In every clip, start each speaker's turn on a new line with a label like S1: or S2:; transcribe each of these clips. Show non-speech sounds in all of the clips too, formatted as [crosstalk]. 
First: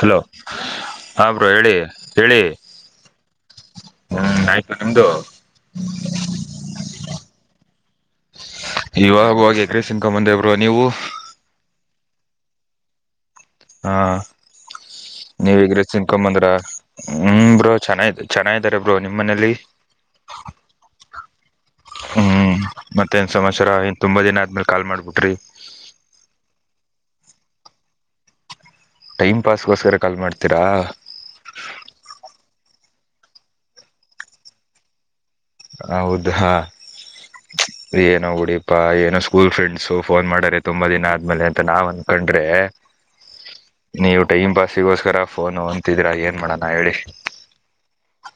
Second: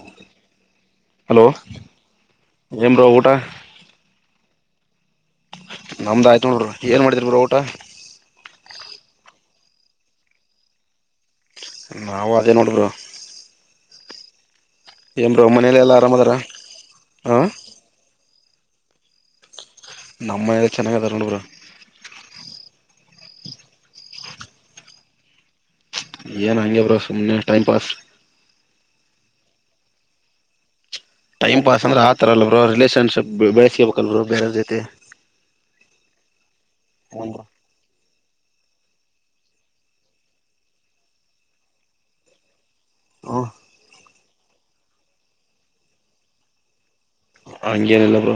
S1: Hello ಹ
S2: hello
S1: bro ಹೇಳಿ ಹೇಳಿ
S2: ಏನ್ ಬ್ರೋ ಊಟ
S1: ಹ್ಮ್ ಆಯ್ತು ನಿಮ್ದು
S2: ನಮ್ದ ಆಯ್ತು ನೋಡರು ಏನ್ ಮಾಡಿದ್ರ ಬ್ರೋ ಊಟ
S1: ರೈಸ್ ತಿನ್ಕೋಬಂದೆ ಬ್ರೋ ನೀವು
S2: ನಾವು ಅದೇ ನೋಡ ಬ್ರೋ
S1: ಹಾ
S2: ಏನ್ ಬ್ರೋ
S1: ನೀವ
S2: ಮನೇಲೆ
S1: ಎಗ್ಗ್ರೈಸ್
S2: ಎಲ್ಲಾ
S1: ತಿನ್ಕೊ
S2: ಆರಾಮದಾರ
S1: ಬಂದ್ರ
S2: ಹ
S1: ಹುಬ್ರೋ ಚೆನ್ನಗಿ ಚೆನ್ನ ಇದಾರೆ ಬ್ರೋ ನಿಮ್ಮ್ ಮನೇಲಿ
S2: ನಮ್ಮನಲ್ಲ ಚೆನ್ನಾಗದಾರ ನೋಡಬ್ರ
S1: ಹ್ಮ್ ಮತ್ತೇನ್ ಸಮಚರ ಎನ್ ತುಂಬಾ ದಿನ ಆದ್ಮೇಲೆ ಕಾಲ್ ಮಾಡ್ಬಿಟ್ರಿ
S2: ಏನ್ ಹಂಗೆ ಬ್ರೋ ಸುಮ್ಮ್ನೆ ಟೈಮ್ ಪಾಸ್-
S1: ಟೈಮ್ ಪಾಸ್ಗೋಸ್ಕರ ಕಾಲ್ ಮಾಡ್ತೀರಾ
S2: ಟೈಮ್ ಪಾಸ್ಂದ್ರೆ ಆತ್ರ್ಲ್ ರಿಲೇಷನ್ ಸ ಬೆಳಸಬೇಕ ಬೇರೆತೆ
S1: ಹೌದ ಹಾ ಏನ ಡೀಪಾ ಏನೋ ಸ್ಕೂಲ್ ಫ್ರೆಂಡ್ಸು ಫೋನ್ ಮಾಡರೆ ತುಂಬಾ ದಿನ ಆದ್ಮೇಲೆ ಅಂತ ನಾವ್ ಅನ್ಕೊಂಡ್ರೆ
S2: ಹ
S1: ನೀವು ಟೈಮ್ ಪಾಸಿಗೋಸ್ಕರ ಫೋನ್ ಅಂತಿದ್ರಾ ಏನು ಮಾಡೋಣಾ ಹೇಳಿ
S2: ಅಂಗೆನಲ್ಲ ಬ್ರೋ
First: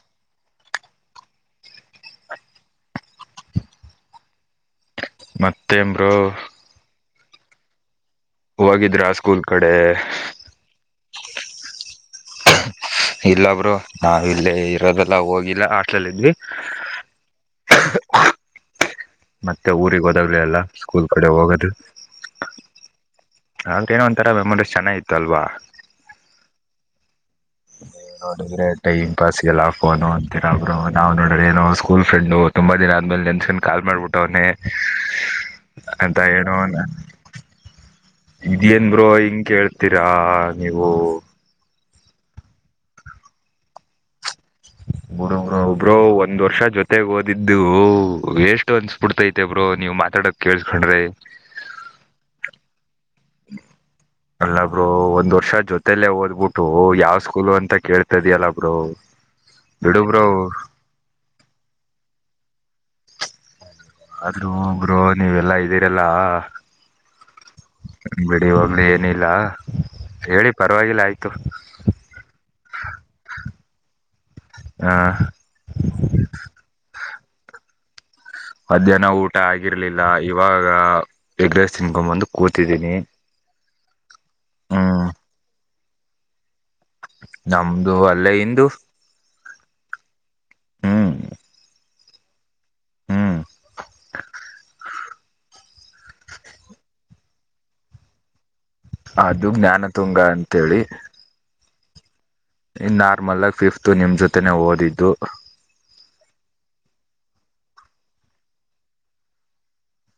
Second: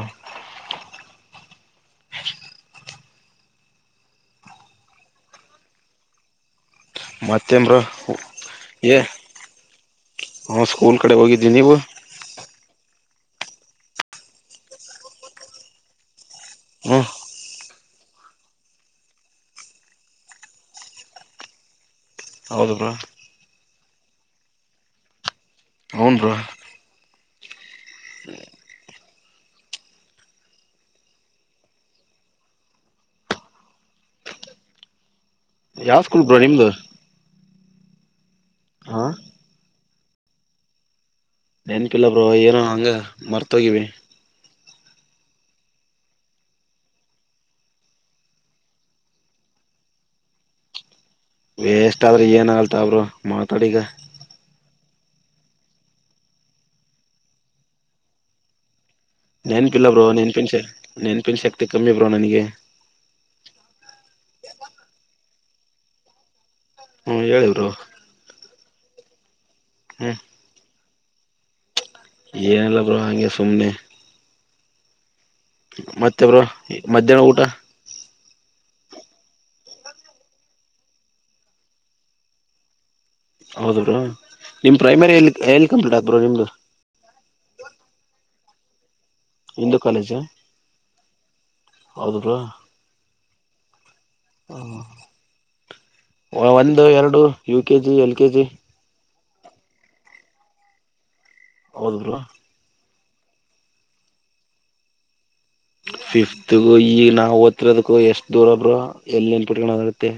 S1: ಮತ್ತೇನಬ್ರೋ
S2: ಮಾಥೇಬ್ರು ಹೆ
S1: ಹೋಗಿದ್ರಾ ಸ್ಕೂಲ್ ಕಡೆ
S2: ಸ್ಕೂಲ್ ಕಡೆ ಹೋಗಿದ್ದೀ ನೀವು
S1: ಇಲ್ಲೊಬ್ರು ನಾವ ಇಲ್ಲ ಇರೋದೆಲ್ಲ ಹೋಗಿಲ್ಲ ಹಾಸ್ಟೇಲಲ್ಲಿ ಇದ್ವಿ
S2: ಹ
S1: ಮತ್ತೆ ಊರಿಗೆಗ್ ಹೋದಾಗ್ಲಿ ಎಲ್ಲ ಸ್ಕೂಲ್ ಕಡೆ ಹೋಗೋದು
S2: ಹೌದೂಬ್ರೋ
S1: ಆದ್ರೆ ಏನೋ ಒಂತರ ಮೆಮೊರೀಸಾ ಚೆನ್ನಗೀ ಇರುತ್ತೆ ಅಲ್ವಾ
S2: ಹ್ಮ್ಮ್ ಬ್ರೋ
S1: ನೋಡುದರೆ ಟೈ ಸ್ ಸಿಗಲ್ಲ ಫೋನು ಅಂತರೊಬ್ರು ನಾವು ನೋಡ್ರ ಏನೋ ಸ್ಕೂಲ್ ಫ್ರೆಂಡು ತುಂಬಾ ದಿನ ಆದ್ಮೇಲೆ ನೆನ್ಸ್ಕೊಂಡ್ ಕಾಲ್ ಮಾಡ್ಬಿಟ್ಟವನನೆ
S2: ಯಾವ
S1: ಅಂತ
S2: ಸ್ಕೂಲ್ ಬ್ರೋ ನಿಮ್ದು
S1: ಹೇಳುವಣ ಇದೇನ್
S2: ಹ
S1: ಬ್ರೋ ಹಿಂಗ ಕೇಳ ಆನತ್ತೀರಾ ನೀವು
S2: ನೆನಪಿಲ್ಲ ಬ್ರೋ ಏನೋ ಹಂಗ ಮರ್ತೋಗಿವಿ
S1: ಬಿಡು ಒಬ್ರೋ ಒಂದ್ ವರ್ಷ ಜೊತೆಗ್ ಓದಿದ್ದು ವೆಷ್ಟು ಅನ್ನಸ್ಬಿಡುತ್ತೆ ಬ್ರೋ ನೀವ್ ಮಾತಾಡಕ್ ಕೇಸ್ಕೊಂಡ್ರೆ
S2: ವೇಷ್ಟ ಆದ್ರೆ ಏನ್ ಆಗಲ್ಲ ತಗೋ ಬ್ರೋ ಮಾತಾಡಿಗ
S1: ಅಲ್ಲ ಬ್ರೋ ಒಂದ್ ವರ್ಷ ಜೊತೇಲ್ಲೇ ಓದ್ಬಿಟ್ಟು ಯಾವ್ ಸ್ಕೂಲ್ ಅಂತ ಕೇಳ್ತ ಇದ್ಯಲ್ಲ ಬ್ರೋ
S2: ನೆನ್ಪಿಲ್ಲ ಬ್ರೋ ನೆನ್ಪಿನ್ಸೆ ನೆನ್ಪಿನ್ ಶಕ್ತಿ ಕಮ್ಮಿ ಬ್ರೋ ನನಗೆ
S1: ಆದ್ರೂ ಬ್ರೋ ನೀವೆಲ್ಲಾ ಇದ್ದೀರೆಲ್ಲಾ
S2: ಹ್ಮ್ ಹೇಳ ಬ್ರೋ
S1: ಅ ಏನಿಲ್ಲ
S2: ಹ್ಮ್
S1: ಹೇಳಿ ಪರ ಪರವಾಗಿಲ್ಲ ಆಯಿತು
S2: ಏನಿಲ್ಲ ಬ್ರೋ ಹಗೆ ಸುಮ್ನೆ
S1: ಹಾ
S2: ಮತ್ತೆ ಬ್ರೋ ಮಧ್ಯಾಹ್ನ ಊಟ
S1: ಮಧ್ಯಾಹ್ನ ಊಟ ಆಗಿರ್ಲಿಲ್ಲ ಇವಾಗ ಎಗ್ರಸ್ ತಿನ್ಕೊ ಬಂದು ಕೂತಿದ್ದೀನಿ
S2: ಹೌದ ಬ್ರೋ ನಿಮ್
S1: ಹ್ಮ್
S2: ಪ್ರೈಮರಿ ಎಲ್ಲಿ ಎಲ್ಲಿ ಕಂಪ್ಲೀಟ್ ಆಯ್ತು ಬ್ರೋ ನಿಮ್ದು
S1: ನಮ್ದು ಅಲ್ಲೇ ಇಂದು
S2: ಇಂದು ಕಾಲೇಜಾ
S1: ಹ್ಮ್
S2: ಹೌದ ಬ್ರೋ
S1: ಹ್ಮ್
S2: ಹ ಒಂದು ಎರಡು ಯು ಕೆಜಿ ಎಲ್ ಕೆಜಿ
S1: ಅದು ಜ್ಞಾನ ತುಂಗ ಅಂತೇಳಿ
S2: ಹೌದು ಬ್ರೋ
S1: ಇ ನಾರ್ಮಲ್ ಆಗ ಫಿಫತ್ ನಿಮ್ ಜೊತೆನೆ ಓದಿದ್ದು
S2: ಫಿಫ್ತ್ಗು ಈಗ ನಾವು ಓದ್ರೋದಕ್ಕು ಎಷ್ಟ್ ದೂರ ಬ್ರೋ ಎಲ್ಲಿನ ನೆನಪಿಟ್ಕೊಳೋಕೆ ಆಗುತ್ತೆ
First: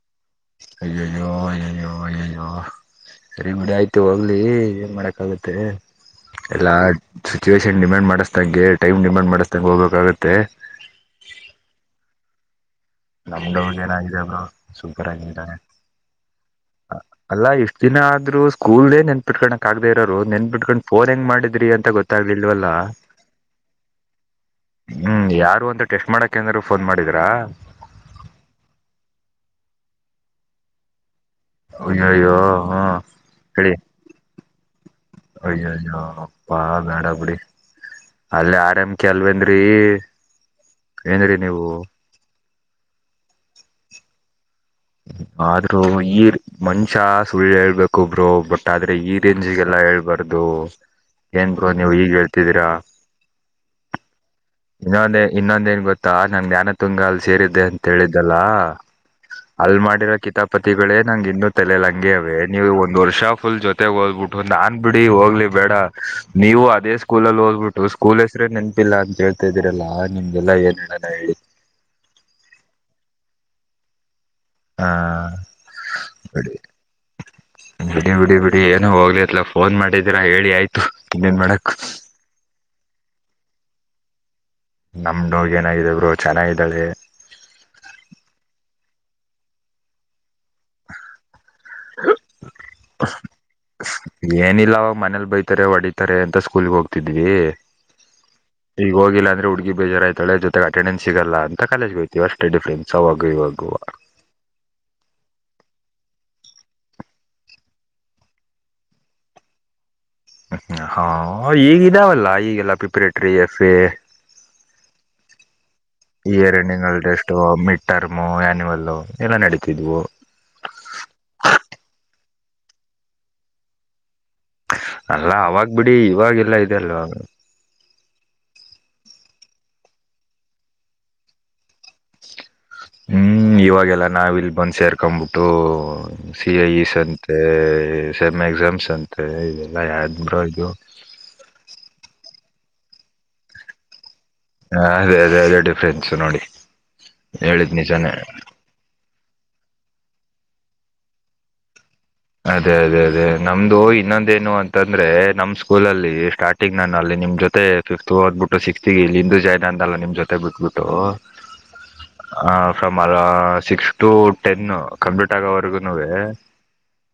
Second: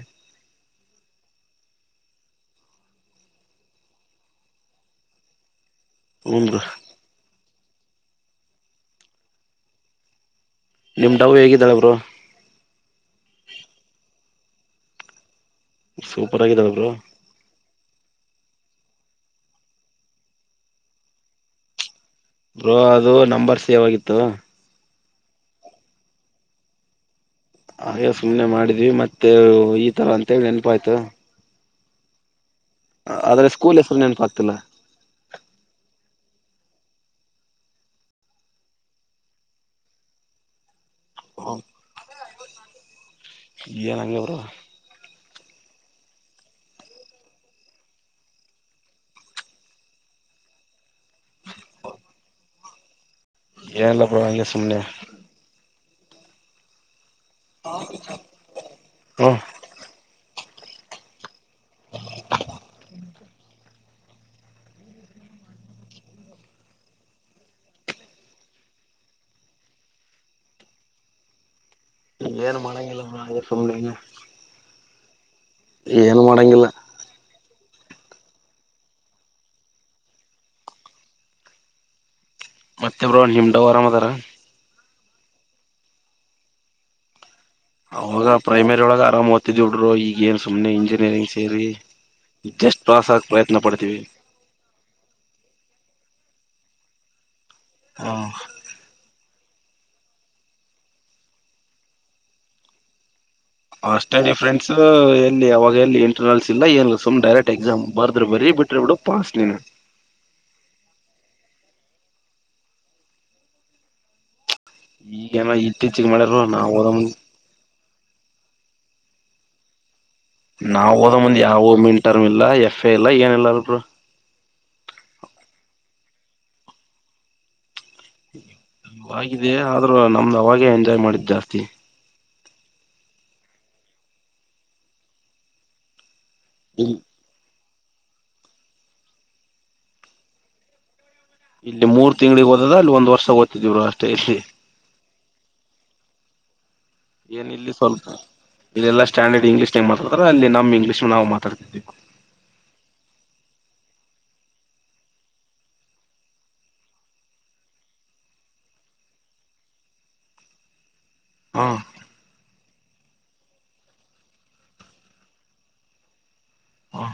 S1: ಅಯ್ಯಯ್ಯೋ ಅಯ್ಯಯ್ಯೋ ಅಯ್ಯಯ್ಯೋ ಸರಿ ಬಿಡಿ ಆಯ್ತು ಹೋಗ್ಲಿ ಏನ್ ಮಾಡಕ್ ಆಾಗತ್ತೆ
S2: ಹ್ಞೂ ಬ್ರೋ
S1: ಎಲ್ಲಾ ಸಿಚುವೇಷನ್ ಡಿಮಂಡ್ ಮಾಡಿಸ್ದಂಗೆ ಟೈಮ್ ಡಿಮಂಡ್ ಮಾಡ್್ದಂಗೆ ಹೋಗ್ಬೇಕಾಗುತ್ತೆ
S2: ನಿಮ್ಮ ಡವ್ ಹೇಗಿದ್ದಾಳಬರು
S1: ನಾಮ್ ಡವ್ ಏನಾಗಿದೆ ಒಬ್ರು ಸೂಪರ್ ಆಗಿದ್ದಾರೆ
S2: ಸೂಪರ್ ಆಗಿದ್ದಾರಬ್ರು
S1: ಇಷ್ಟ್ ದಿನ ಆದ್ರು ಸ್ಕೂಲ್ಲ್ಲೇ ನೆನ್ಪಿಟ್ಕೋಕ್ ಆಗದ ಇರೋರು ನೆನ್ಪಿಟ್ಕೊಂಡ್ ಫೋನ್ ಹೆಂಗ್ ಮಾಡಿದ್ರಿ ಅಂತ ಗೊ
S2: ಬ್ರೋ ಅದು ನಂಬರ್ ಸೇವ್ ಆಗಿತ್ತು
S1: ಹ್ಮ್ ಯಾರು ಅಂತ ಟೆಸ್ಟ್ ಮಾಡಕ ಂದ್ರರು ಫೋನ್ ಮಾಡಿದರಾ
S2: ಹಾಗೆ ಸುಮ್ಮನೆ ಮಾಡಿದ್ವಿ ಮತ್ತೆ ಈ ತರ ಅಂತೇಳಿ ನೆನಪ ಆಯ್ತು
S1: ಅಯ್ಯೋ ಯೋ
S2: ಆದ್ರೆ ಸ್ಕೂಲ್ ಹೆಸರು ನೆನಪು ಆಗ್ತಿಲ್ಲ
S1: ಬಾ ಗಾಡ ಬಿಡಿ ಅಲ್ಲೇ ಆರ್ ಎಂ ಕೆ ಅಲ್ವೇಂದ್ರಿ ಏನ್ ನೀವು
S2: ನಂಗ ಬರ
S1: ಆದ್ರರು ಈ ಮನುಷ ಸುಳ್ಳ ಹೇಳ್ಬೇಕು ಬ್ರೋ ಬಟ್ ಆದ್ರೆ ಈ ರೇಂಜಗೆಲ್ಲಾ ಹೇಳ್ಬಾರ್ದು ಏನ್ ಬ್ರೋ ನೀವ್ ಈಗ್ ಹೇಳ್ತಿದೀರಾ
S2: ಏನಲ್ಲ
S1: ಇನ್ನೊಂದೆ ಇನ್ನೊಂದ ಏನ್ ಗೊತ್ತು ಾ ನಂ್ ಾನ ತುಂಗಲ್ ಸೇರಿದ್ದೆ ಅಂತ ಹೇಳಿದ್ದಲ್ಲ
S2: ಹ್ಮ
S1: ಅಲ್ಲಿ ಮಾಡಿರೋ ಕಿತಾಬ್ ಪತಿಗಳೇ ನಂಗೆ ಇನ್ನು ತಲ ಹಂಗೆವೇ ನೀವು ಒಂದ್ ವರ್ಷ ಫುಲ್ ಜೊತೆ ಮ ಓದ್ಬಿಟ್ಟು ನಾನ್ ಬಿಡಿ ಹೋಗ್ಲಿ ಬೇಡ ನೀವು ಅದೇ ಸ್ಕೂಲಲ್ಲಿ ಓದ್ಬಿಟ್ಟು ಸ್ಕೂಲ್ ಹೆಸ್ರೆ ನೆಪಿಲ್ಲ ಅಂತೇಳಿ ಹತ ಇದೀರಲ್ಲ ನಿಮ್ಗೆಲ್ಲ ಏನ್ ಹೇಳೋಣ ಹೇಳಿ
S2: ಏನು ಮನೆಗೆಲ್ಲ ಅ ಸುಮ್ನೆ ಇಂಗೆ
S1: ಹಾ
S2: ಏನು
S1: ಬಿಡಿ
S2: ಮಾಡಂಗಿಲ್ಲ
S1: ಬಿಡಿ ಬಿಡಿ ಬಿಡಿ ಏನ ಹೋಗ್ಲಿತ್ಲ ಫೋನ್ ಮಾಡಿದರ ಹೇಳಿ ಆಯ್ತು ಇನ್ನೇನ್ ಮಾಡಕ್
S2: ಮತ್ತೆ ಬ್ರೋ ನಿಮ್ದ್ ಆರಾಮ್ ಅದಾರ
S1: ನಮ ಡೋವ್ಯೂ ನೋಗ ಏನಾಗಿದರು ಚೆನ್ನಾಗಿದ್ದಳೆ
S2: ಅವಾಗ ಪ್ರೈಮರಿ ಒಳಗೆ ಆರಾಮ ಓದ್ತಿದ್ಿಡ್ರು ಈಗ ಏನ್ ಸುಮ್ನೆ ಇಂಜಿನಿಯರಿಂಗ್ ಸೇರಿ ಜಸ್ಟ್ ಪಾಸ್ ಆಗ ಪ್ರಯತ್ನ ಪಡ್ತೀವಿ
S1: ಏನಿಲ್ಲ ಅವ ಮನೇಲಿ ಬೈತಾರೆ ಹೊಡ ತ್ತಾರೆ ಅಂತ ಸ್ಕೂಲ್ಿಗೆ ಹೋಗ್ತಿದ್ವಿ
S2: ಹ
S1: ಈಗ ಹೋಗಿಲ್ಲ ಅಂದ್ರೆ ಊಟ ಬಜ ಆಾಯ್ಳ ಜೊತೆ ಅೆಂಡೆನ್ಸ್ ಸಿಗಲ್ಲ ಅಂತ ಕಾಲೇಜಗೆ ಹಯತೀವಿ ಅಷ್ಟ ಡಿಫ್ರೆನ್ಸ್ ಅವಾಗ ಇವಾಗ
S2: ಅಷ್ಟೇ ದಿಫ್ಫ್ರೆಂಸ್ ಎಲ್ಲಿ ಅವಾಗ ಎಲ್ಲಿ ಇಂಟ್ರನಲ್ಸ್ ಇಲ್ಲ ಏನ್ ಸುಮ್ ಡೈರೆಕ್ಟ್ ಎಕ್ಸಾಮ್ ಬರ್ದ್ರೆ ಬರೀ ಬಿಟ್ರೆ ಬಿಡು ಪಾಸ್ ನೀನು
S1: ಹಾ ಈಗ ಇದಾವಲ್ಲ ಈಗೆಲ್ಲ ಪ್ರಿಪರೇಟರಿ ಎಫ ಎ
S2: ಈಗೇನ ಇತ್ತೀಚಿಗೆ ಮಾಡ್ಯಾರ
S1: ಇಯರ್
S2: ನಾವ್
S1: ಎಂಡಿಂಗ್
S2: ಓದೋ
S1: ಅಲಿ
S2: ಮುಂದ
S1: ಟೆಸ್ಟು ಆ್ಯನಿವಲ್ ಎಲ್ಲ ನಡೀತಿದ್ವು
S2: ನಾವ ಓದ ಮುಂದ್ ಯಾವ ಮೀನ್ ಟರ್ಮ್ ಇಲ್ಲ ಎಫ್ ಎ ಇಲ್ಲ ಏನ ಇಿಲ್ಲ ಅಲ್ರು
S1: ಅಲ್ಲ ಅವಾಗ ಬಿಡಿ ಇವಾಗೆಲ್ಲಾ ಇದೆ ಅಲ್ವ
S2: ಾಗಿದೆ ಆದ್ರೂ ನಮ್ದು ಅವಾಗೇ ಎಂಜಾಯ್ ಮಾಡಿದ್ ಜಾಸ್ತಿ
S1: ಹ್ಮ್ ಇವಾಗೆಲ್ಲ ನಾವಿಲ್ ಬಂದ್ ಸೇರ್ಕೊ್ಬಿಟ್ಟು ಸಿ ಐ ಈ
S2: ಇಲ್ಲಿ
S1: ಸಂತೆ ಸೆಮ್ ಎಕ್ಸಾಮ್ಸ್ ಅಂತೆ ಇದೆಲ್ಲ ಯ ಬ್ರ ಇದು
S2: ಅ ಅಲ್ಲಿ ಒಂದ್ ವರ್ಷ ಗೊತ್ತತಿದ್ರು ಅಷ್ಟೇ ಇಲ್ಲಿ
S1: ಹಾ ಅದೇ ಅದೇ ಅದೇ ಡಿಫ್ರೆನ್ಸ್ ನೋಡಿ
S2: ಏನ್ ಇಲ್ಲಿ
S1: ಹೇಳಿದ್
S2: ಸ್ವಲ್ಪ
S1: ನಿಜಾನೇ
S2: ಇಲ್ಲಲ್ಲಾ ಸ್ಟ್ಯಾಂಡ್ ಇಂಗ್ಲಷ್ ಮಾತಾತಾರೆ ಅಲ್ಲಿ ನಮ ಇಂಗ್ಲಷ್ ನಾವು ಮಾತಡ್ತಿದೀವಿ
S1: ಅದೇ ಅದೇ ಅದೇ ನಮ್ದು ಇನ್ನೊಂದೇನು ಅಂತಂದ್ರೆ ನಮ್ ಸ್ಕೂಲಲ್ಲಿ ಸ್ಟಾರ್ಟಿಂಗ್ ನಾನು ಅಲ್ಲಿ ನಿಮ್ ಜೊತೆ ಫಿಫ್ತ್ ಓದ್ಬಿಟ್ಟು ಸಿಕ್ಸ್ತ್ಗೆ ಇಲ್ಲಿಂದು ಜಾಯ್ನ್ ಅಂದಲ್ಲ ನಿಮ್ ಜೊತೆ ಬಿಟ್ಬಿಟ್ಟು
S2: ಹಾ
S1: ಹ ಸ ಮರ ಸಿಕ್ಸ್ ಟು ಟೆನ್ ಕಂಪ್ಲೀಟ್ ಆಗೋವರೆಗುನುವೆ
S2: ಹಾ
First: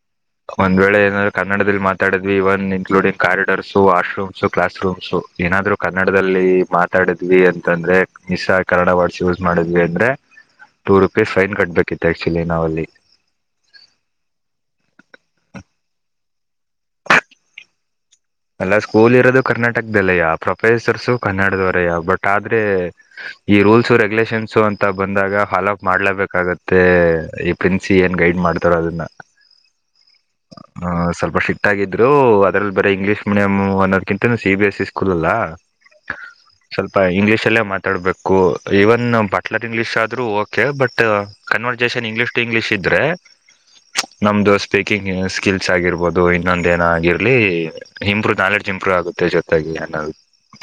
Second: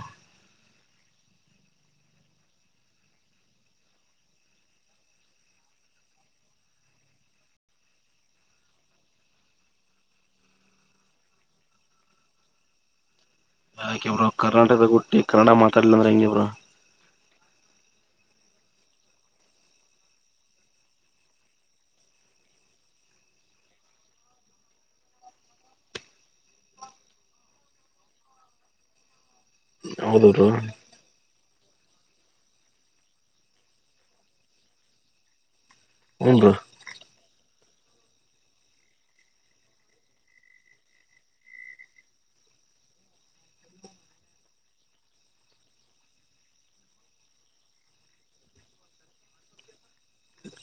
S1: ಒಂದ್ ವೇಳೆ ಏನಾದ್ರರು ಕನ್ನಡದಲ್ಲಿ ಮಾತಾಡಿದ್ವಿ even including corridors washrooms class rooms ಏನಾದ್ರು ಕನ್ನಡದಲ್ಲಿ ಮಾತಾಡಿದ್ವಿ ಅಂತಂದ್ರೆ ಮ್ ಕನ್ನಡ ವರ್ಡ್ಸ್ ಯೂಸ್ ಮಾಡಿದ್ವಿ ಅಂದ್ರೆ ಟೂ ರುಪೀಸ್ ಫೈನ್ ಕಟ್ಬೇಕಿತ್ತು ಆಕ್ಚುಲಿ ನಾವಲ್ಲಿ
S2: ಯಾಕ ಇಬ್ರು ಕರ್ನಾಟಕದ ಹುಟ್ಟಿ ಕನ್ನಡ ಮಾತಾಡ್ಲ ಅಂದ್ರೆ ಹೆಂಗಬ್ರು
S1: ಅಲ್ಲ ಸ್ಕೂಲ್ ಇರೋದು ಕರ್ನಾಟಕದಲ್ಲಯ ಪ್ರೊಫೆಸರ್ಸು ಕನ್ನಡದವರಯ್ಯ ಬಟ್ ಆದ್ರೆ ಈ ರೂಲ್ಸು ರೆಗ್ಯುಲೇಷನ್ಸು ಅಂತ ಬಂದಾಗ ಫಾಲೋ ಅ ಮಾಡ್ಲೇಬೇಕಾಗತ್ತೆ ಈ ಪ್ರಿನ್ಸ ಏನ್ ಗೈಡ್ ಮಾಡ್ತಾರ ಅದನ್ನ
S2: ಹೌದು ಬ್ರೋ ಹ್ಞೂ
S1: ಹ ಸ್ವಲ್ಪ ಸಿಕ್ತ ಹಾಗಿದ್ರು ಅದ್ರಲ್ಲಿ ಬರಿ ಇಂಗ್ಲೀಷ್ ಮೀಡಿಯಂ ಅನ್ನೊದುಕ್ಕಿಂತ C B S E school ಅಲ್ಲಾ
S2: ಬ್ರೋ
S1: ಸ್ವಲ್ಪ ಇಂಗ್ಲಿಷ್ಲ್ಲೇ ಮಾ ತಡಬೇಕು ಈವನ್ ಬಾಟ್ಲರ್ ಇಂಗ್ಲೀಷ್ ಆದ್ರೂ okay but conversation English to English ಇದ್ರೆ ನಮ್ದು ಸ್ಪೀಕಿಂಗ್ ಸ್ಕಿಲ್ಸ್ ಆಗಿರ್ಬೋದು ಇನ್ನೊಂದ ಏನ ಆಗಿರ್ಲಿ ಇಂಪ್ರೂವ್ ನಾಲೆಡ್ಜ್ ಇಂಪ್ರೂವ್ ಆಗುತ್ತೆ ಜೊತೆಗೆ ಅನ್ನೋ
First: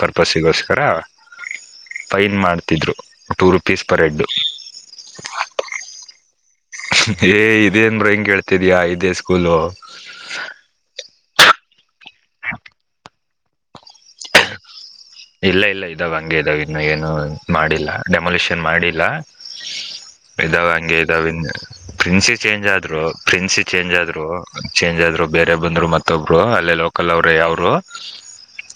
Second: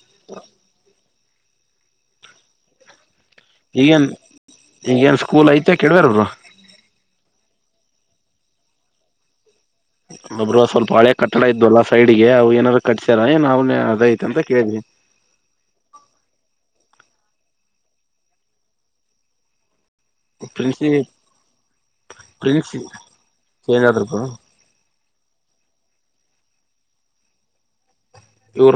S1: ಪರ್ಪಸ್ಗೋಸ್ಕರ ಫೈನ್ ಮಾಡ್ತಿದ್ರು ಟೂ ರುಪೀಸ್ ಪರ್
S2: ಈಗೇನ್
S1: ಹೆಡ್
S2: ಈಗೇನ್ ಸ್ಕೂಲ್ ಐತೆ ಕೆಡಬಾರ
S1: ಏ ಇದೇನು ಡ್ರಾಯಿಂಗ್ ಕೇಳ್ತಿದ್ಯಾ ಇದೇ ಸ್ಕೂಲು
S2: ಮಬ್ರ ಸ್ವಲ್ಪ ಹಳೆ ಕಟ್ಟಡ ಇದ್ದುಲ್ಲಾ ಸೈಡ್ಗೆ ಅವು ಏನಾರೂ ಕಟ್ಸ ನಾವು
S1: ಇಲ್ಲ ಇಲ್ಲ ಇದಾಗ ಗೆನ್ನು ಏನು ಮಾಡಿಲ್ಲ ಡೆಮೊಲಿಷನ್ ಮಾಡಿಲ್ಲ ಇದಾವ
S2: ಪ್ರಿನ್ಸಿ
S1: ಹಂಗೆ ಇದಾವ ಪ್ರಿನ್ಸಿ ಚೇಂಜ್ ಆದ್ರು ಪ್ರಿನ್ಸಿ ಚೇಂಜ್
S2: ಆದ್ರ ಬ್ರೋ
S1: ಆದ್ರು ಚೇಂಜ್ ಆದ್ರು ಬೇರೆ ಬಂದರು ಮತ್ತೊಬ್ರು ಅಲ್ಲೇ ಲೋಕಲ್ ಅವರು ಯಾವರು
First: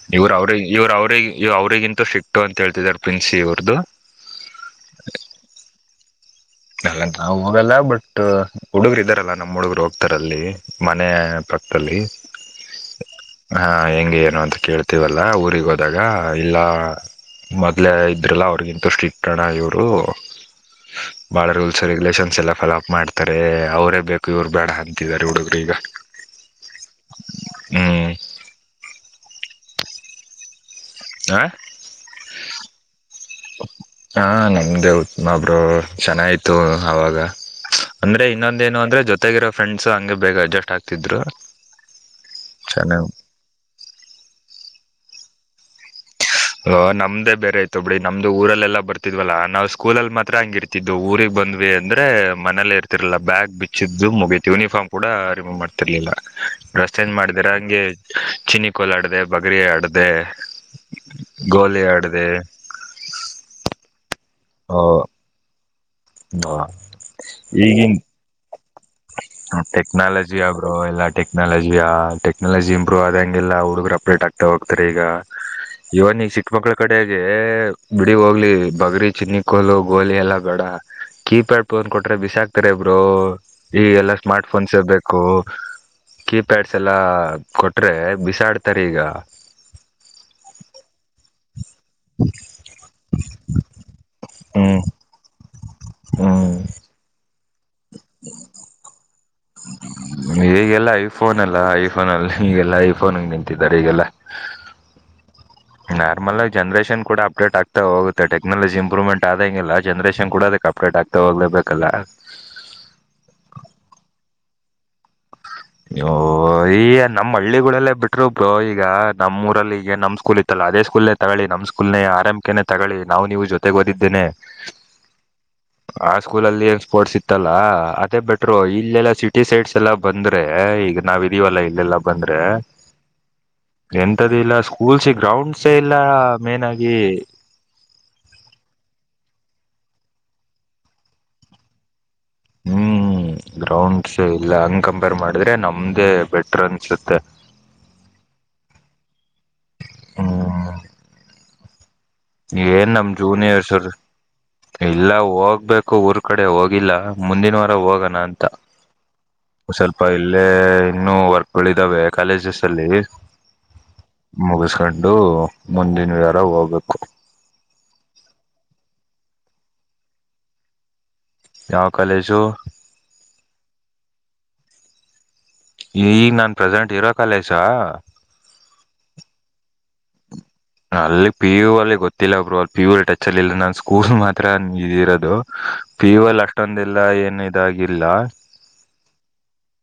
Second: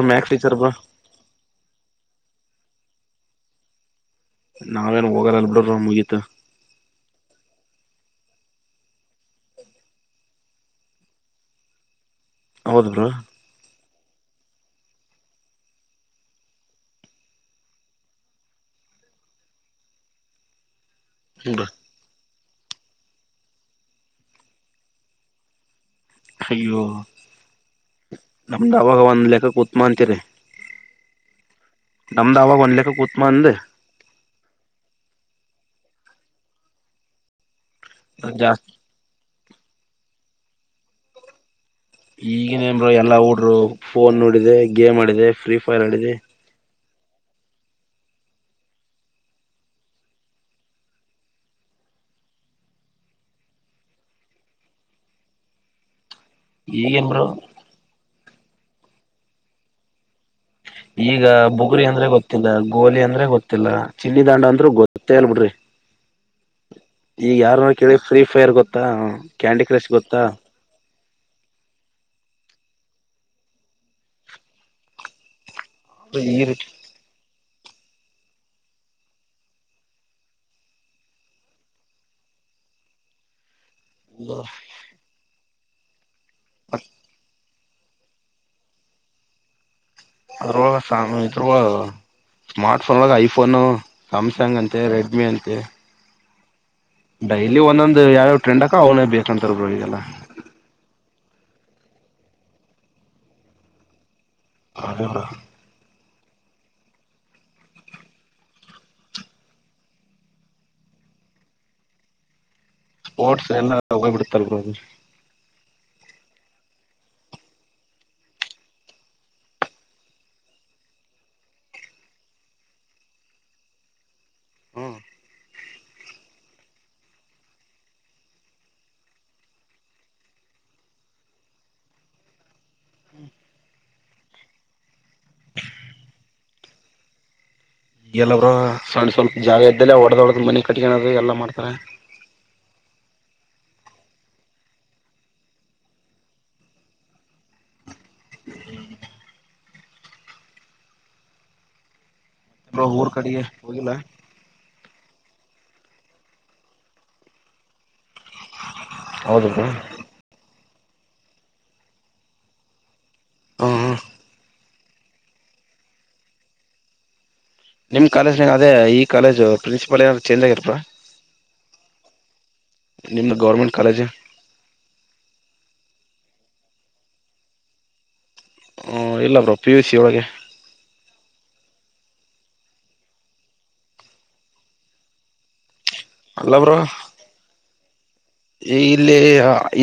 S2: ಮ್ಯಾಕ್ಸ್
S1: ಇವ್ರ ಅವ್ರ
S2: ಟೀಚರ್ ಬ್ರೋ
S1: ಇವ್ರ ಅವ್ರರಿಗೆ ಇವ ಅವ್ರರಿಗಿಂತೂ ಸಿಕ್ ಅಂತ ಹೇಾರೆ ತಡ್ ಪಿನ್ಸಿ ಅವರ್ದು
S2: ನಾವೇನ್ ಹೋಗಾರಲ್ ಬಿಡ್ರ ಮುಗೀತ
S1: ಅಲ್ಲ ನಾವು ಹೋಗಲ್ಲ ಬಟ್ ಹುಡುಗರು ಇದಾರಲ್ಲ ನಮ್ಮ್ ಹುಡುಗರು ಹೋಗ್ತಾರ ಅಲ್ಲಿ ಮನೆ ಪಕ್ಕತದಲ್ಲಿ
S2: ಹೌದು ಬ್ರಾ
S1: ಏನು ಅಂತ ಕೇಳ್ತೀವಲ್ಲ ಊರಿಗೆೋದಾಗ ಇಲ್ಲ ಮೊದಲೇ ಇದ್ರಲ್ಲ ಅವ್ರಗಿಂಥಷ್ಟು ಇಟ್ಟೋಣ ಇವರು ಬಹಳ
S2: ಹ್ಞೂ
S1: ರೂಲ್ಸ್ ರೆಗ್ಯುಲೇಷನ್ ಎಲ್ಲ. ಫಾಲೋ ಅಪ್ ಮಾಡ್ತಾರೆ ಅವರೇ ಬೇಕು ಇವ್ರು ಬೇಡ ಅಂತಿದ್ದಾರೆ ಹುಡುಗರು ಈಗ.
S2: ಅಯ್ಯೋ
S1: ಹ್ಮ್
S2: ನಮ್ದಾವಾಗ ಒಂದ್ ಲೆಕ್ಕ ಕೂ. ಮಂತನೆ.
S1: ಆ.
S2: ನಮ್ದ್ ಅವಾಗ ಒಂದ್ಕ್ಕ ಕೂ.
S1: ಹಾ ನಮ್ದೇ ನಾ. ಒಬ್ರು ಚೆನ್ನಾಯತು ಅವವಾಗ. ಅಂದ್ರೆ
S2: ಜಾಸ್ತಿ
S1: ಇನ್ನೊಂದೇಏನು ಅಂದ್ರೆ ಜೊತೆ. ಗಿರೋ ಫ್ರೆಂಡ್ಸು ಹಂಗೆ ಬೇಗ ಅಡ್ಜಸ್ಟ್ ಆಗ್ತಿದ್ರು.
S2: ಈಗನ್ನ್
S1: ಚೆನ್ನಾಗ್
S2: ಎಲ್ಲಾ ಹಊಡರು ಫೋನ್ ನೋಡಿದೆ. ಗೇಮ್ ಆಡಿದೆ ಫ್ರೀ ಫೈರ್ ಆಡಿದೆ
S1: ್ ನಮ್ದೇ ಬೇರೆ ಯ್ತ ಬಿಡಿ ನಮ್ದು ಊರಲ್ಲ ಬರ್ತ್ಲ್ಲ ನಾವು ಸ್ಕೂಲಲ್ಲಿ ಮಾತ್ರ ಹಂಗಿ ಇರ್ತಿದ್ದ್ ಊರಿಗೆ ಬಂದ್ವಿ ಅಂದ್ರೆ ಮನೇ ಇರ್ತಿರ್ಲಾ ಬ್ಯಾಗ್ ಬಿಚ್ಚಿದ್ದು ಮುಗೀತು ಯೂನಿಫಾರ್ಮ್ ಕೂಡ ರಿಮೂವ್ ಮಾಡ್ತಿರ್ಲಿಲ್ಲ
S2: ಈಗೇನ್
S1: ರಸ್ತೆೇಜ್
S2: ಬ್ರೋ
S1: ಮಾಡಿದರ ಹಂಗೆ. ಚಿನಿಕೋಆಡ್ದೆ ಬಗರಿ ಆಡಿದೆ.
S2: ಈಗ ಬುಗುರಿ ಅಂದ್ರೆ ಗೊತ್ತಿಲ್ಲ ಗೋಲಿ ಅಂದ್ರೆ ಗೊತ್ತಿಲ್ಲ. ಚಿನ್ನ ದಾಂಡ ಅಂದರು
S1: ಓ
S2: ಗೊತ್ತೇ ಅಲ್ ಬಿಡ್ರಿ. ಈಗ ಯಾರನ
S1: ಈಗಿನ್
S2: ಕೇಳಿ ಫ್ರೀ ಫೈರ್ ಗೊತ್ತ. ಗೊತ್ತಾ ಕ್ಯಾಂಡಿ ಕ್ರಶ್ ಗೊತ್ತಾ.
S1: ಟೆಕ್ನಾಲಜಿಯ ಬ್ರೋ ಎಲ್ಲ ಟೆಕ್ನಾಲಜಿಯ ಟೆಕ್ನಾಲಜಿ ಇಂಪ್ರೂವ್ ಆದಂಗಗೆಲ್ಲ ಹುಡುಗರು ಅಪ್ಡೇಟ್ ಆಗ್ತಾ ಹೋಗ್ತಾರೆ ಈಗ. ಇವ ನೀ ಈಗ
S2: ಈ
S1: ಚಿಕ್ಕ
S2: ರೀತಿ
S1: ಮಕ್ಕಳ ಕಡೆ ಆ ಹಾಗೆ. ಎ ಬಿಡಿ ಹೋಗ್ಲಿ ಬಗರಿ ಚಿನ್ನಿ ಕೋಲು ಗೋಲಿ ಎಲ್ಲಾ ಬ್ಯಾಡ ಕೀಪ್ಯಾಡ್ ಫೋನ್ ಕೊಟ್ರೆ ಬಿಸಾಕ್ತಾರೆ ಬ್ರೋ ಈ ಎಲ್ಲಾ ಸ್ಮಾರ್ಟ್
S2: ಅದ್ರೊಳ
S1: ಫೋನ್ಸ್ ಇ ಬೇಕು ಕೀಪ್ಯಾಡ್ಸ್ ಎಲ್ಲ ಕೊಟರೆ ಬಿಸಾಡ್ತಾರೆ ಈಗ.
S2: ಅದ್ರ ಸ್ಾ [unintelligible] ಮಿ ಇದ್ರ. ಸ್ಮಾರ್ಟ್ಫೋನ್ ಐಫೋನು ಸ್ಯಾಮ್ಸಂಗ್ ಅಂತೆ ರೆಡ್ಮಿ ಅಂತೆ.
S1: ಹಾ.
S2: ಡೈಲಿ ಒಂದೊಂದು ಯಾವ ಟ್ರೆಂಡ್ಕ ಅವನೇ ಬೇಕು.
S1: ಹೇಗೆಲ್ಲ ಐಫೋ ಫೋನ್ ಅಲ್ಲ ಐ ಫೋನ್ಅಲ್ಲಿ ಈಗೆಲ್ಲ ಐಫೋನ್ ನಿಂತಿದ್ದಾರೆ ಈಗೆಲ್ಲ.
S2: ಅದೇ ಬ್ರೋ
S1: ನಾರ್ಮಲ್ ಆಗ ಜನ್ರೇಷನ್ ಕೂಡ ಅಪ್ಡೇಟ್ ಆಗ್ತಾ ಹೋಗುತ್ತೆ ಟೆಕ್ನಾಲಜಿ ಇಂಪ್ರೂವ್ಮೆಂಟ್ ಆದ ಹಂಗಿಲ್ಲ ಜನ್ರೇಷನ್ ಕೂಡ ಅದಕ್ಕೆ ಅಪ್ಡೇಟ್ ಆಗ್ತಾ ಹೋಗ್ಲೇಬೇಕಲ್ಲ.
S2: ಸ್ಪೋರ್ಟ್ಸ್ ಎಲ್ಲ ತಗೋ ಬಿಡ್ತಾರ.
S1: ಅಯ್ಯೋ ಈ ನಮ್ಮ ಹಳ್ಳಿಗಳಲ್ಲೇ ಬಿಟ್ರು ಈಗ ನಮ್ಮೂರಲ್ಲಿ ಈಗ ನಮ್ ಸ್ಕೂಲ್ ಇತ್ತಲ್ಲ ಅದೇ ಸ್ಕೂಲ್ನೇ ತಗಳಿ ನಮ್ ಸ್ಕೂಲ್ನ ಆರ್ ಎಂ ಕೆ ತಗೊಳ್ಳಿ ನಾವು ನೀವು ಜೊತೆಗೆ ಓದಿದ್ದೇನೆ ಆ ಸ್ಕೂಲ ಅಲ್ಲಿ ಏನ್ ಸ್ಪೋರ್ಟ್ಸ್ ಇತ್ತಲ್ಲಾ ಅದೇ ಬಿಟ್ರು ಇಲ್ಲೆಲ್ಲಾ ಸಿಟಿ ಸೈಡ್ಸ್ ಎಲ್ಲಾ ಬಂದ ಏ ಈಗ ನಾವ ಇದೀವಲ್ಲ ಇಲ್ಲೆಲ್ಲ ಬಂದ್ರೆ ಎಂತ್ದ ಇಲ್ಲ ಸ್ಕೂಲ್ಸ್ ಗ್ರೌಂಡ್ಸ ಇಲ್ಲ ಮೇನ್ ಆಗಿ
S2: ಎಲ್ಲವರು ಸಣ್ಣ ಸ್ವಲ್ಪ ಜಾಗ ಇದ್ದಲ್ಲ ಹೊಡ್ದ ಹೊಡದ್ ಮನೆ ಕಟ್ಕದು ಎಲ್ಲಾ ಮಾಡ್ತಾರೆ
S1: ಹ್ಮ್ ಗ್ರೌಂಡ್ಸ್ ಇಲ್ಲ ಹಂಗೆ ಕಂಪೇರ್ ಮಾಡಿದ್ರೆ ನಮ್ದೇ ಬೆಟರ್ ಅನ್ಸುತ್ತೆ ಹ್ಮ
S2: ಬ್ರೋ
S1: ಏನ್ ನಮ
S2: ಊರ್ ಕಡೆಗೆ
S1: ಜೂನಿಯರ್ಸ್ರು
S2: ಹೋಗಿಲ್ಲ
S1: ಇಲ್ಲ ಹೋಗ್ಬೇಕು ಊರ್ ಕಡೆ ಹೋಗಿಲ್ಲ ಮುಂದಿನ ವಾರ ಹೋಗೋಣ ಅಂತ
S2: ಹೌದು ಬ್ರೋ
S1: ಸ್ವಲ್ಪ ಇಲ್ಲೇ ಇನ್ನುೂ ವರ್ಕ್ಗಳಿದಾವೆ ಕಾಲೇಜಸ್ ಅಲ್ಲಿ
S2: ಹ್ಮ್ ಹ್ಮ್
S1: ಮುಗೇಶ ದಡ್ಡು ಮುಂದಿನ ವಾರ ಹೋಗಬೇಕು
S2: ನಿಮ್ ಕಾಲೇಜ್ನಾಗ ಅದೇ ಈ ಕಾಲೇಜು ಪ್ರಿನ್ಸಿಪಲ್ ಏನಾದರು ಚೇಂಜ್ ಆಗಿರ ಬ್ರೋ
S1: ಯಾವ ಕಾಲೇಜು
S2: ಕಾಲೇಜ
S1: ಈಗ ನಾನ್ ಪ್ರೆಸೆಂಟ್ ಇರೋ ಕಾಲೇಜಾ
S2: ಹ ಇಲ್ಲ ಬ್ರೋ ಪಿ ಯು ಸಿ ಒಳಗೆ
S1: ಇಲ್ಲ [unintelligible] ಒಬ್ರು ಅಲ್ ಪ್ಯೂರ್ ಟಚ್ ಅಲ್ಲಿ ಇಲ್ಲ ನನ್ ಸ್ಕೂಲ್ಸ್ ಮಾತ್ರ ಇದ ಇರೋದು
S2: ಅಲ್ಲ ಬ್ರೋ ಈ ಇಲ್ಲಿ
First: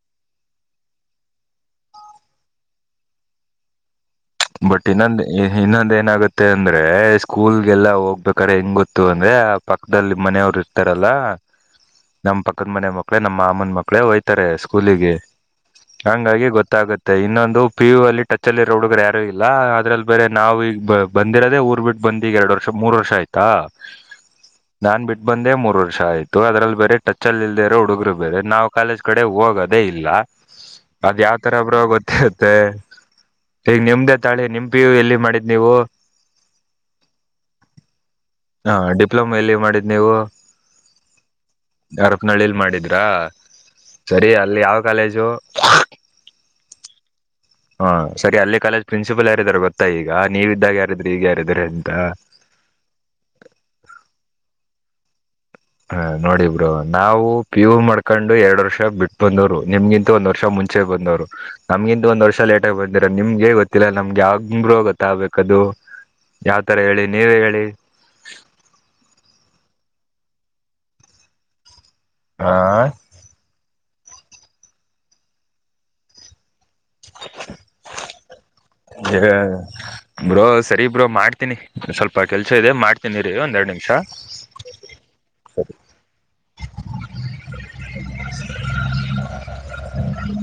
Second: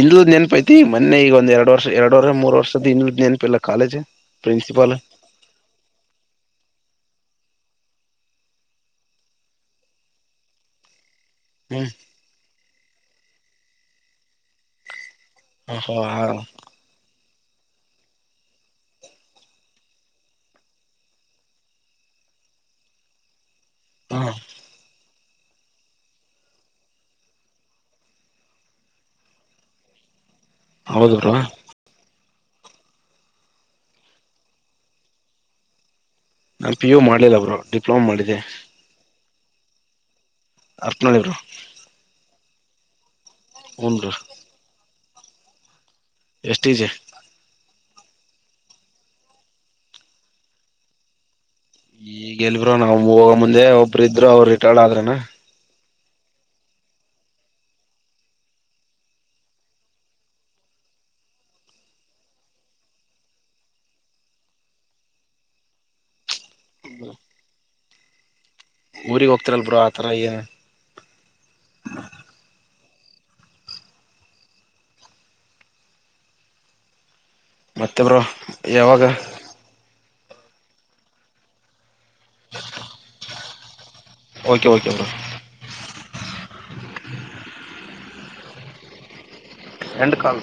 S2: ಇಿಂದ್ ನೆನಪೈತಿ ಮೊನ್ನೆ ಈಗ ಒಂದ ಎರಡು ವರ್ಷ ಎರಡು ವರ್ಷ ಮೂರ್ ವರ್ಷದ್ದ ಇನ್ನು್ ನೆನಪಿಲ್ಲ ಕಾಲೇಜ್
S1: ಬಟ್
S2: ಪ್ರಿನ್ಸಿಪಾಲ್
S1: ಇನ್ನೊಂದ ಇನ್ನೊಂದು ಏನಾಗುತ್ತೆ ಅಂದ್ರೆ ಸ್ಕೂಲ್ಗೆಲ್ಲಾ ಹೋಗ್ಬೇಕ್ರೆ ಹೆಂಗ್ ಗೊತ್ತು ಅಂದ್ರೆ ಆ ಪಕ್ಕದಲ್ಲಿ ಮನೆಯವ್ರು ಇರ್ತಾರಲ್ಲ
S2: ಹ್ಮ್
S1: ನಮ್ಮ್ ಪಕ್ಕದ ಮನೆ ಮಕ್ಕ ಮಕ್ಕಳೇ [unintelligible] ನಮ್ಮ ಮಾಮ್ಮನ ಮಕ್ಕಳೇ ಹಯ್ತಾರೆ ಸ್ಕೂಲಿಗೆ
S2: ಹ
S1: ಹಂಗಾಗಿ ಗೊತ್ತಾಗುತ್ತೆ ಇನ್ನೊಂದು ಇದು ಪಿ ಯು ಅಲ್ಲಿಟಚ್ ಅಲ್ಲಿರ ಹುಡುಗ್ರ ಇಲ್ಲ ಅದ್ರಲ್ಲಿ ಬೇರೆ ನಾವವು ಈಗ ಬಂದಿರದೆ ಊರ್ ಬಿಟ್ಟು ಬಂದ್ ಈಗ ಎರಡು ವರ್ಷ ಮೂರ್ ವರ್ಷ ಆಯ್ತಾ
S2: ಹ
S1: ನಾನ್ ಬಿಟ್ಟ ಬಂದೇ ಮೂರ್ ವರ್ಷ ಆಯ್ತು ಅದ್ರಲ್ಲಿ ಬೇರೆ ಟಚ್ ಅಲ್ಲಿ ಇಲ್ದ ಇರೋ ಹುಡುಗರು ಬೇರೆ ನಾವು ಕಾಲೇಜ್ ಕಡೆ ಹೋಗೋದೇ ಇಲ್ಲ ಅದ್ ಯಾವ್ ತರ ಬ್ರೋ ಗೊತ್ತ [unintelligible] ನಿಮ್ಮ್ [inaudible] ಯಮ [unintelligible] ತಾಳೆ ನಿಂಪಿು ಎಲ್ಲಿ ಮಾಡಿದ್ ನೀವು
S2: ನಾನು ಪಿ ಯು ಮಾಡ್ಲಿಲ್ಲ ಬ್ರೋ ಡಿಪ್ಲೊಮ ಮಾಡಿದೆ
S1: ಡಿಪ್ಲೊಮ ಎಲ್ಲಿ ಮಾಡಿದ್ದ್ ನೀವು
S2: ಬ್ರೋ
S1: ಅರಪನಳ್ಳಿಲ್ ಮಾಡಿದ್ವಿ ದಾ
S2: ಹ್ಮ್ ಬ್ರೋ
S1: ಸರಿ ಅಲ್ಲಿ ಯಾವ ಕಾಲೇಜ್ ಜೊ [unintelligible]
S2: ಎಷ್ಟ [unintelligible] ಈಜಿ
S1: ಹಾ ಸರಿ ಅಲ್ಲೇ ಕಾಲೇಜ್ ಪ್ರಿನ್ಸಿಪಲ್ ಯಾರೆಂದರೆ ಗೊತ್ತ ಈಗ ನೀವ್ದಾಗ ಯಾರಿದ್ರಿ ಈಗ ಯಾರಿದ್ರಿ ಅಂತ
S2: ಈಗ ಎಲ್ಬೋ ನಾವ್ ಹೋಗ [unintelligible] ಮುಂದೆ ಒಬ್ಬರು ಇದ್ರು ಅವ್ರು ರಿಟೈರ್ಡ್ ಆದ್ರನ ಹ
S1: ಹ ನೋಡಿಬ್ರೋ ನಾವು ಪಿ ಯು ಮಾಡ್ಕೊಂಡು ಎರಡ್ ವರ್ಷ ಬಿಟ್ಟ ಬಂದವ್ರು ನಿಮ್ಗಿಂತ ಒಂದ್ ವರ್ಷ ಮುಂಚೆ ಬಂದವ್ರು ನಮ್ಗಿಂತ ಒಂದ್ ವರ್ಷ ಲೇಟ್ಗಿ ಬಂದಿರ ನಿಮ್ಗೆ ಗೊತ್ತಿಲ್ಲ ನಮ್ಗೆ ಬ್ರೋ ಗೊತ್ತಾಗಬೇಕದು ಯಾವ್ತರ ಹೇಳಿ ನೀವೇ ಹೇಳಿ
S2: ಊರಿಗೆ ಹೋಗ್ತಿರಲ್ ಬ್ರೋ ಆತರ ಏನು
S1: ಆಾ ಹಃ
S2: ಮತ್ತೊಬ್ರು ಯಾವಾಗ
S1: ಬ್ರೋ ಸರಿ ಬ್ರೋ ಮಾಡ್ತೀನಿ ಸ್ವಲ್ಪ ಸ್ವಲ್ಪ ಕೆಲ್ಸ ಇದೆ ಮಾಡ್ತೀನಿ ರೀ ಒಂದೆರಡು ನಿಮಿಷ
S2: ಓಕೆ ಓಕೆ ಬ್ರೋ
S1: ಸರಿ
S2: [unintelligible]
S1: [inaudible]
S2: ಎಟುಕಲು